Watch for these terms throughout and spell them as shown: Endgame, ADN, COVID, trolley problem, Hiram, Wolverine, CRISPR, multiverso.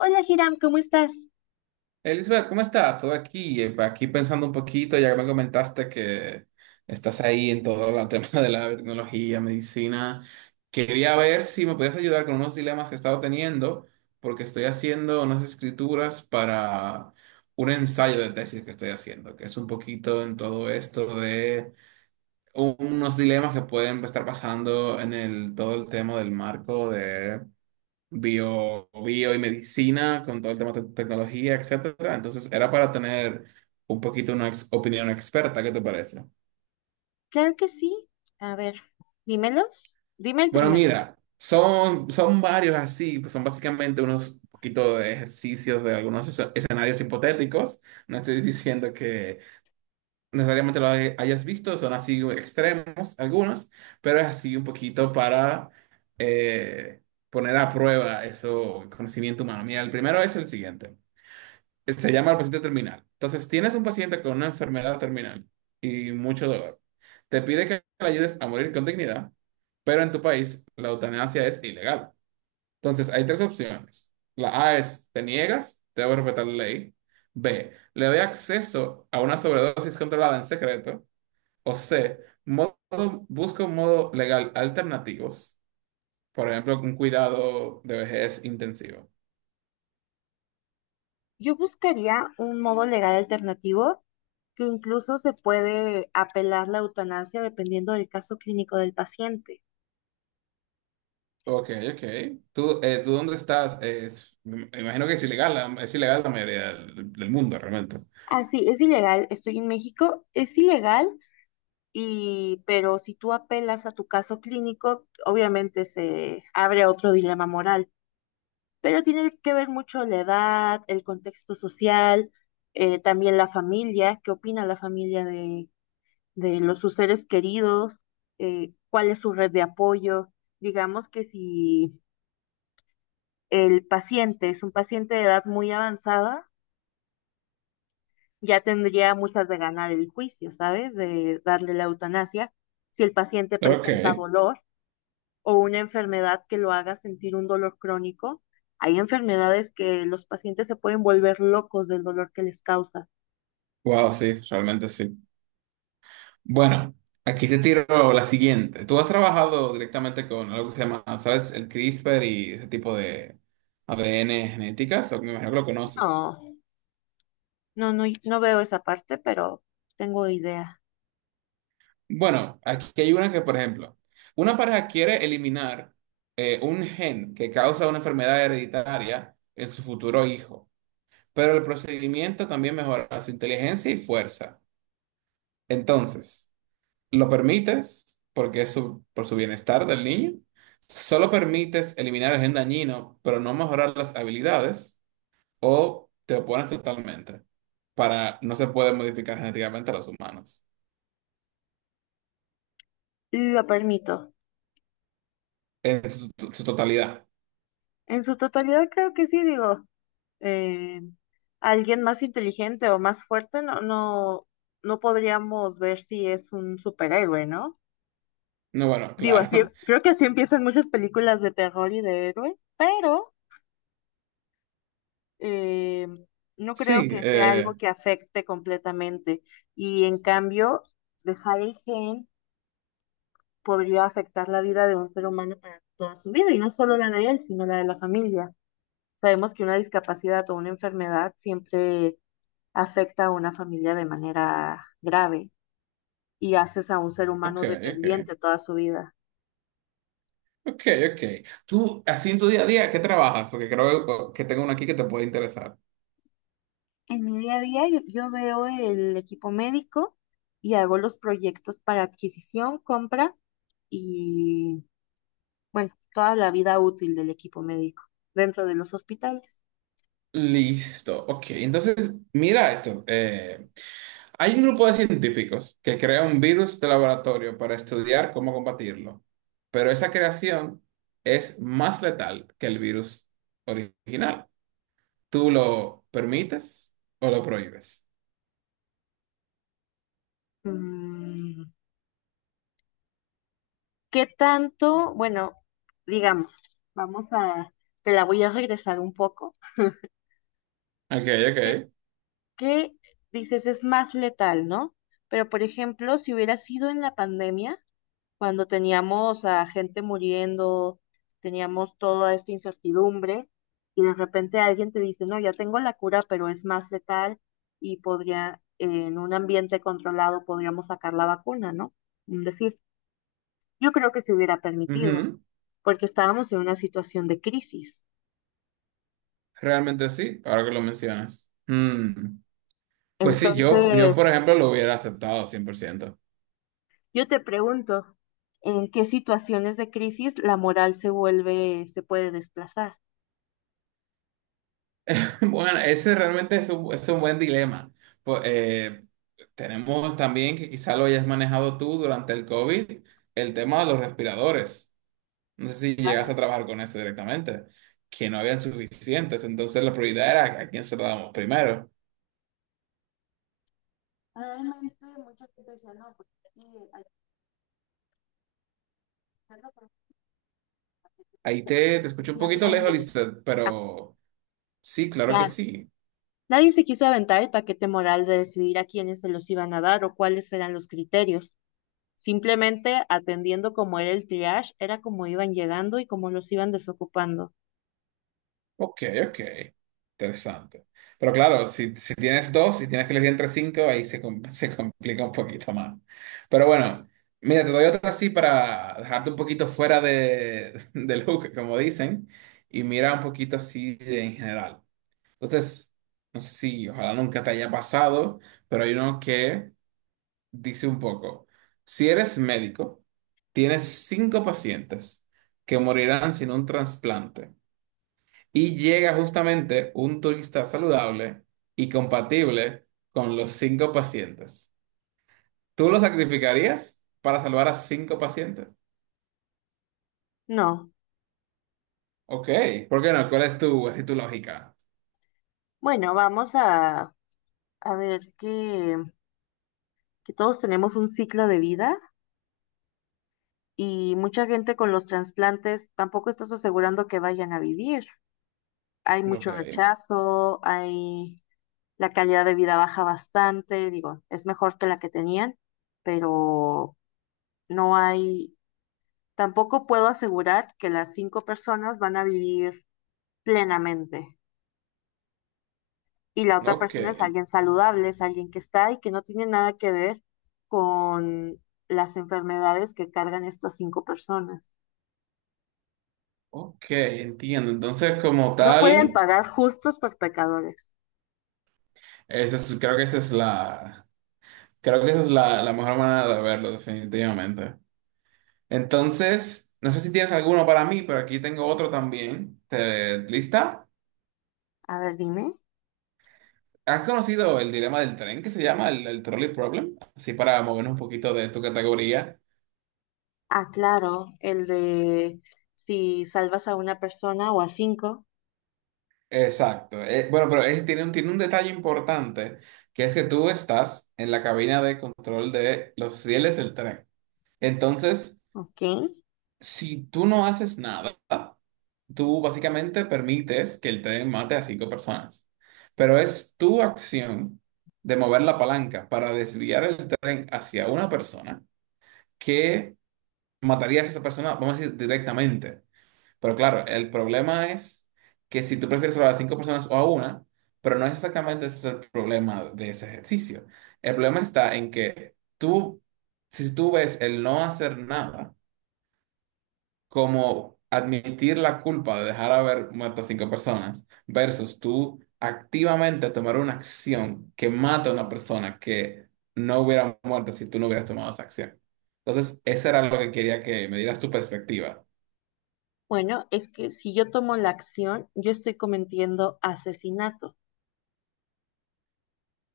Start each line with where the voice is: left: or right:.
left: Hola, Hiram, ¿cómo estás?
right: Elizabeth, ¿cómo estás? Todo aquí, aquí pensando un poquito, ya que me comentaste que estás ahí en todo el tema de la tecnología, medicina. Quería ver si me podías ayudar con unos dilemas que he estado teniendo, porque estoy haciendo unas escrituras para un ensayo de tesis que estoy haciendo, que es un poquito en todo esto de unos dilemas que pueden estar pasando en el, todo el tema del marco bio y medicina, con todo el tema de tecnología, etcétera. Entonces, era para tener un poquito una opinión experta, ¿qué te parece?
left: Claro que sí. A ver, dímelos. Dime el
right: Bueno,
left: primero. Yo,
right: mira, son varios así, pues son básicamente unos poquito de ejercicios de algunos escenarios hipotéticos. No estoy diciendo que necesariamente lo hayas visto, son así extremos algunos, pero es así un poquito para eh, poner a prueba eso, conocimiento humano. Mira, el primero es el siguiente. Se llama el paciente terminal. Entonces, tienes un paciente con una enfermedad terminal y mucho dolor. Te pide que le ayudes a morir con dignidad, pero en tu país la eutanasia es ilegal. Entonces, hay tres opciones. La A es, te niegas, debo respetar la ley. B, le doy acceso a una sobredosis controlada en secreto. O C, modo, busca un modo legal alternativos, por ejemplo, un cuidado de vejez intensivo.
left: yo buscaría un modo legal alternativo que incluso se puede apelar la eutanasia dependiendo del caso clínico del paciente.
right: Ok, ok. ¿Tú dónde estás? Me imagino que es ilegal, es ilegal la mayoría del mundo realmente.
left: Ah, sí, es ilegal. Estoy en México. Es ilegal, y, pero si tú apelas a tu caso clínico, obviamente se abre otro dilema moral. Pero tiene que ver mucho la edad, el contexto social, también la familia, qué opina la familia de los sus seres queridos, cuál es su red de apoyo. Digamos que si el paciente es un paciente de edad muy avanzada, ya tendría muchas de ganar el juicio, ¿sabes? De darle la eutanasia. Si el paciente presenta
right: Ok.
left: dolor, o una enfermedad que lo haga sentir un dolor crónico. Hay enfermedades que los pacientes se pueden volver locos del dolor que les causa.
right: Wow, sí, realmente sí. Bueno, aquí te tiro la siguiente. Tú has trabajado directamente con algo que se llama, ¿sabes? El CRISPR y ese tipo de ADN genéticas, o me imagino que lo conoces.
left: No, no, no, no veo esa parte, pero tengo idea.
right: Bueno, aquí hay una que, por ejemplo, una pareja quiere eliminar un gen que causa una enfermedad hereditaria en su futuro hijo. Pero el procedimiento también mejora su inteligencia y fuerza. Entonces, lo permites porque por su bienestar del niño. Solo permites eliminar el gen dañino, pero no mejorar las habilidades, o te opones totalmente. Para no se puede modificar genéticamente a los humanos
left: Lo permito.
right: en su totalidad.
left: En su totalidad creo que sí, digo, eh, alguien más inteligente o más fuerte no podríamos ver si es un superhéroe, ¿no?
right: No, bueno,
left: Digo, así,
right: claro.
left: creo que así empiezan muchas películas de terror y de héroes, pero eh, no creo
right: Sí,
left: que sea algo que afecte completamente. Y en cambio, dejar el gen podría afectar la vida de un ser humano para toda su vida, y no solo la de él, sino la de la familia. Sabemos que una discapacidad o una enfermedad siempre afecta a una familia de manera grave y haces a un ser
right: ok,
left: humano
right: ok.
left: dependiente toda su vida.
right: Ok, ok. Tú, así en tu día a día, ¿qué trabajas? Porque creo que tengo una aquí que te puede interesar.
left: En mi día a día yo veo el equipo médico y hago los proyectos para adquisición, compra y bueno, toda la vida útil del equipo médico dentro de los hospitales.
right: Listo, ok. Entonces, mira esto. Hay un grupo de científicos que crea un virus de laboratorio para estudiar cómo combatirlo, pero esa creación es más letal que el virus original. ¿Tú lo permites o lo prohíbes?
left: Mm, ¿Qué tanto? Bueno, digamos, vamos a, te la voy a regresar un poco.
right: Ok,
left: ¿Qué,
right: ok.
left: qué dices? Es más letal, ¿no? Pero, por ejemplo, si hubiera sido en la pandemia, cuando teníamos a gente muriendo, teníamos toda esta incertidumbre y de repente alguien te dice, no, ya tengo la cura, pero es más letal y podría, en un ambiente controlado, podríamos sacar la vacuna, ¿no? Es decir, yo creo que se hubiera permitido,
right: Ujú.
left: porque estábamos en una situación de crisis.
right: Realmente sí, ahora que lo mencionas. Pues sí, yo, por
left: Entonces,
right: ejemplo, lo hubiera aceptado 100%.
left: yo te pregunto, ¿en qué situaciones de crisis la moral se vuelve, se puede desplazar?
right: Bueno, ese realmente es un buen dilema. Pues, tenemos también que quizá lo hayas manejado tú durante el COVID, el tema de los respiradores. No sé si llegas a
left: Claro,
right: trabajar con eso directamente, que no habían suficientes, entonces la prioridad era a quién se lo damos primero.
left: realmente mucha gente decía, no, porque aquí hay Siempre-
right: Ahí te escucho un poquito lejos, Lisbeth,
left: Ah,
right: pero sí, claro que
left: ya.
right: sí.
left: Nadie se quiso aventar el paquete moral de decidir a quiénes se los iban a dar o cuáles eran los criterios. Simplemente atendiendo cómo era el triage, era como iban llegando y cómo los iban desocupando.
right: Ok, ok. Interesante. Pero claro, si tienes dos y tienes que elegir entre cinco, ahí se complica un poquito más. Pero bueno, mira, te doy otra así para dejarte un poquito fuera del hook, como dicen, y mira un poquito así en general. Entonces, no sé si ojalá nunca te haya pasado, pero hay uno que dice un poco, si eres médico, tienes cinco pacientes que morirán sin un trasplante. Y llega justamente un turista saludable y compatible con los cinco pacientes. ¿Tú lo sacrificarías para salvar a cinco pacientes?
left: No.
right: Ok, ¿por qué no? ¿Cuál es tu, así tu lógica?
left: Bueno, a ver que todos tenemos un ciclo de vida y mucha gente con los trasplantes tampoco estás asegurando que vayan a vivir. Hay
right: Ok,
left: mucho rechazo, hay la calidad de vida baja bastante, digo, es mejor que la que tenían, pero no hay, tampoco puedo asegurar que las cinco personas van a vivir plenamente. Y la otra
right: ok,
left: persona es alguien saludable, es alguien que está y que no tiene nada que ver con las enfermedades que cargan estas cinco personas.
right: ok, entiendo. Entonces, como
left: No pueden
right: tal,
left: pagar justos por pecadores.
right: esa es- creo que esa es la, creo que esa es la mejor manera de verlo, definitivamente. Entonces, no sé si tienes alguno para mí, pero aquí tengo otro también. Lista?
left: A ver, dime.
right: ¿Has conocido el dilema del tren que se llama el trolley problem? Así para movernos un poquito de tu categoría.
left: Ah, claro, el de si salvas a una persona o a cinco,
right: Exacto. Bueno, pero tiene un detalle importante, que es que tú estás en la cabina de control de los rieles del tren. Entonces,
left: ¿ok?
right: si tú no haces nada, tú básicamente permites que el tren mate a cinco personas. Pero es tu acción de mover la palanca para desviar el tren hacia una persona que matarías a esa persona, vamos a decir, directamente. Pero claro, el problema es que si tú prefieres salvar a cinco personas o a una, pero no es exactamente ese el problema de ese ejercicio. El problema está en que si tú ves el no hacer nada como admitir la culpa de dejar haber muerto a cinco personas versus tú activamente tomar una acción que mata a una persona que no hubiera muerto si tú no hubieras tomado esa acción. Entonces, eso era lo que quería que me dieras tu perspectiva.
left: Bueno, es que si yo tomo la acción, yo estoy cometiendo asesinato.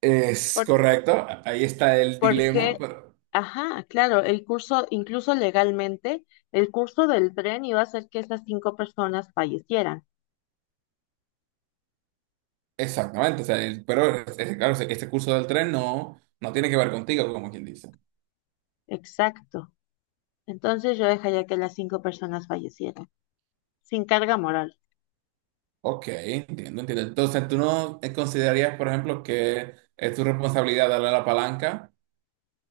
right: Es
left: Por-
right: correcto, ahí está el dilema,
left: Porque,
right: pero
left: ajá, claro, el curso, incluso legalmente, el curso del tren iba a hacer que esas cinco personas fallecieran.
right: exactamente, o sea, pero claro, este curso del tren no tiene que ver contigo, como quien dice.
left: Exacto. Entonces yo dejaría que las cinco personas fallecieran, sin carga moral.
right: Ok, entiendo, entiendo. Entonces, ¿tú no considerarías, por ejemplo, que es tu responsabilidad darle la palanca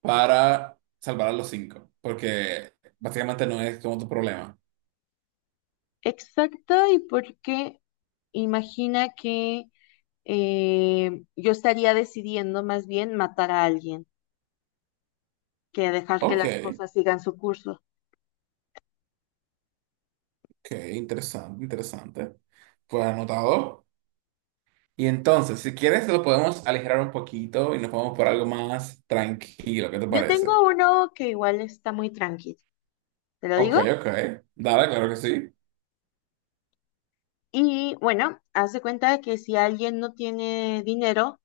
right: para salvar a los cinco? Porque básicamente no es como tu problema.
left: Exacto, y porque imagina que yo estaría decidiendo más bien matar a alguien que dejar que
right: Ok,
left: las cosas sigan su curso.
right: ok, interesante, interesante. Pues anotado. Y entonces, si quieres, lo podemos aligerar un poquito y nos vamos por algo más tranquilo, ¿qué te
left: Yo
right: parece?
left: tengo uno que igual está muy tranquilo, ¿te lo
right: Ok,
left: digo?
right: ok. Dale, claro que sí.
left: Y bueno, haz de cuenta de que si alguien no tiene dinero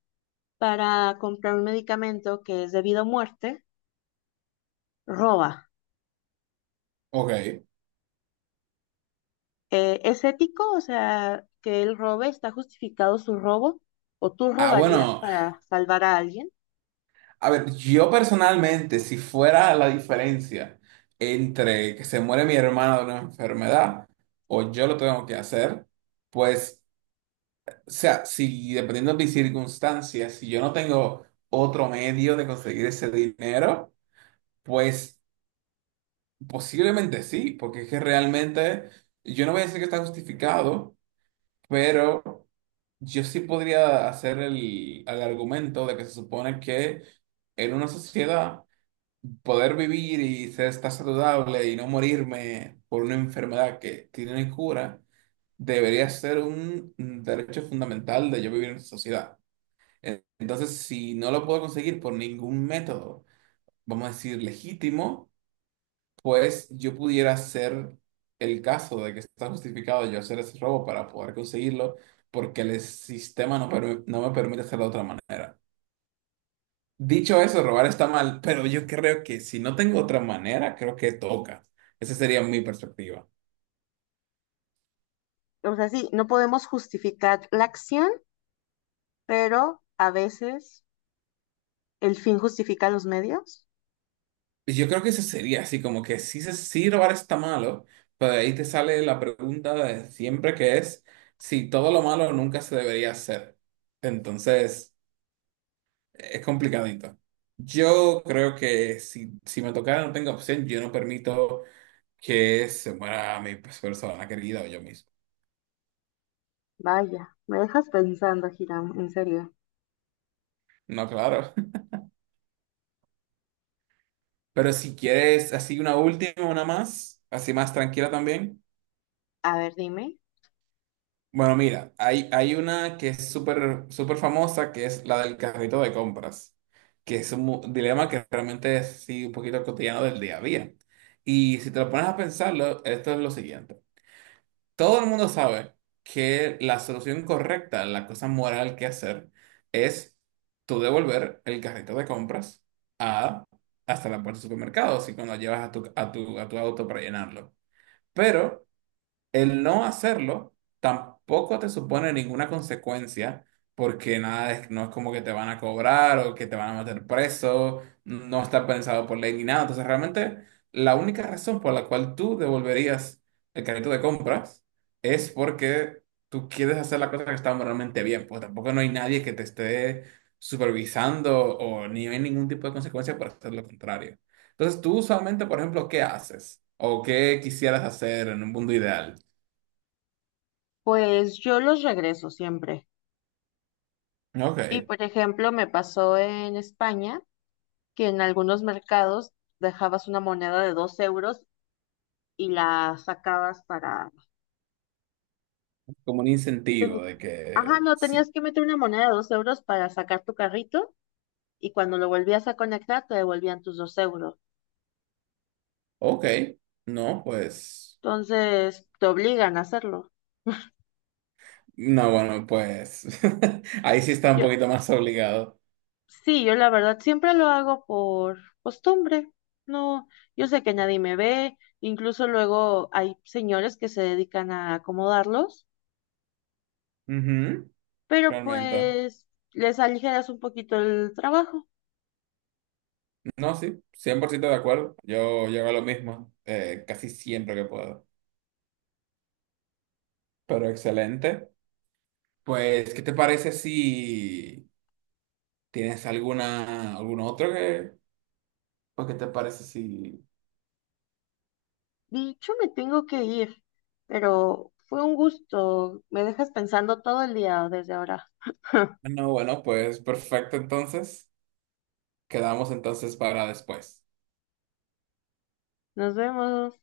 left: para comprar un medicamento que es debido a muerte, roba.
right: Ok.
left: ¿Es ético? O sea, que él robe, ¿está justificado su robo? ¿O tú
right: Ah,
left: robarías
right: bueno,
left: para salvar a alguien?
right: a ver, yo personalmente, si fuera la diferencia entre que se muere mi hermana de una enfermedad o yo lo tengo que hacer, pues, o sea, si dependiendo de mis circunstancias, si yo no tengo otro medio de conseguir ese dinero, pues posiblemente sí, porque es que realmente, yo no voy a decir que está justificado, pero... Yo sí podría hacer el argumento de que se supone que en una sociedad poder vivir y ser estar saludable y no morirme por una enfermedad que tiene cura debería ser un derecho fundamental de yo vivir en esa sociedad. Entonces, si no lo puedo conseguir por ningún método, vamos a decir legítimo, pues yo pudiera hacer el caso de que está justificado yo hacer ese robo para poder conseguirlo, porque el sistema no me permite hacerlo de otra manera. Dicho eso, robar está mal, pero yo creo que si no tengo otra manera, creo que toca. Esa sería mi perspectiva.
left: O sea, sí, no podemos justificar la acción, pero a veces el fin justifica los medios.
right: Y yo creo que eso sería así, como que sí, sí robar está malo, pero de ahí te sale la pregunta de siempre que es si todo lo malo nunca se debería hacer. Entonces... Es complicadito. Yo creo que si me tocara no tengo opción, yo no permito que se muera mi pues, persona querida o yo mismo.
left: Vaya, me dejas pensando, Hiram, en serio.
right: No, claro. Pero si quieres así una última, una más, así más tranquila también.
left: A ver, dime.
right: Bueno, mira, hay una que es súper súper famosa, que es la del carrito de compras, que es un dilema que realmente es sí, un poquito cotidiano del día a día. Y si te lo pones a pensarlo, esto es lo siguiente. Todo el mundo sabe que la solución correcta, la cosa moral que hacer, es tú devolver el carrito de compras a, hasta la puerta del supermercado, así cuando llevas a tu auto para llenarlo. Pero el no hacerlo tampoco te supone ninguna consecuencia, porque nada es, no es como que te van a cobrar o que te van a meter preso, no está pensado por ley ni nada. Entonces, realmente, la única razón por la cual tú devolverías el carrito de compras es porque tú quieres hacer la cosa que está moralmente bien, pues tampoco no hay nadie que te esté supervisando o ni hay ningún tipo de consecuencia por hacer lo contrario. Entonces, tú usualmente, por ejemplo, ¿qué haces? ¿O qué quisieras hacer en un mundo ideal?
left: Pues yo los regreso siempre.
right: Ok,
left: Y por ejemplo, me pasó en España que en algunos mercados dejabas una moneda de 2 euros y la sacabas para...
right: como un incentivo
left: teni-
right: de
left: Ajá,
right: que
left: no,
right: sí.
left: tenías que meter una moneda de dos euros para sacar tu carrito y cuando lo volvías a conectar te devolvían tus 2 euros.
right: Ok, no, pues.
left: Entonces, te obligan a hacerlo.
right: No, bueno, pues. Ahí sí está un
left: Yo,
right: poquito más obligado.
left: sí, yo la verdad siempre lo hago por costumbre. No, yo sé que nadie me ve, incluso luego hay señores que se dedican a acomodarlos,
right: Ujú.
left: pero
right: Realmente.
left: pues les aligeras un poquito el trabajo.
right: No, sí, 100% de acuerdo. Yo hago lo mismo casi siempre que puedo. Pero excelente. Pues, ¿qué te parece si tienes alguna, algún otro que. Pues, ¿qué te parece si.
left: Dicho, me tengo que ir, pero fue un gusto. Me dejas pensando todo el día desde ahora.
right: No, bueno, pues perfecto, entonces. Quedamos entonces para después.
left: Nos vemos.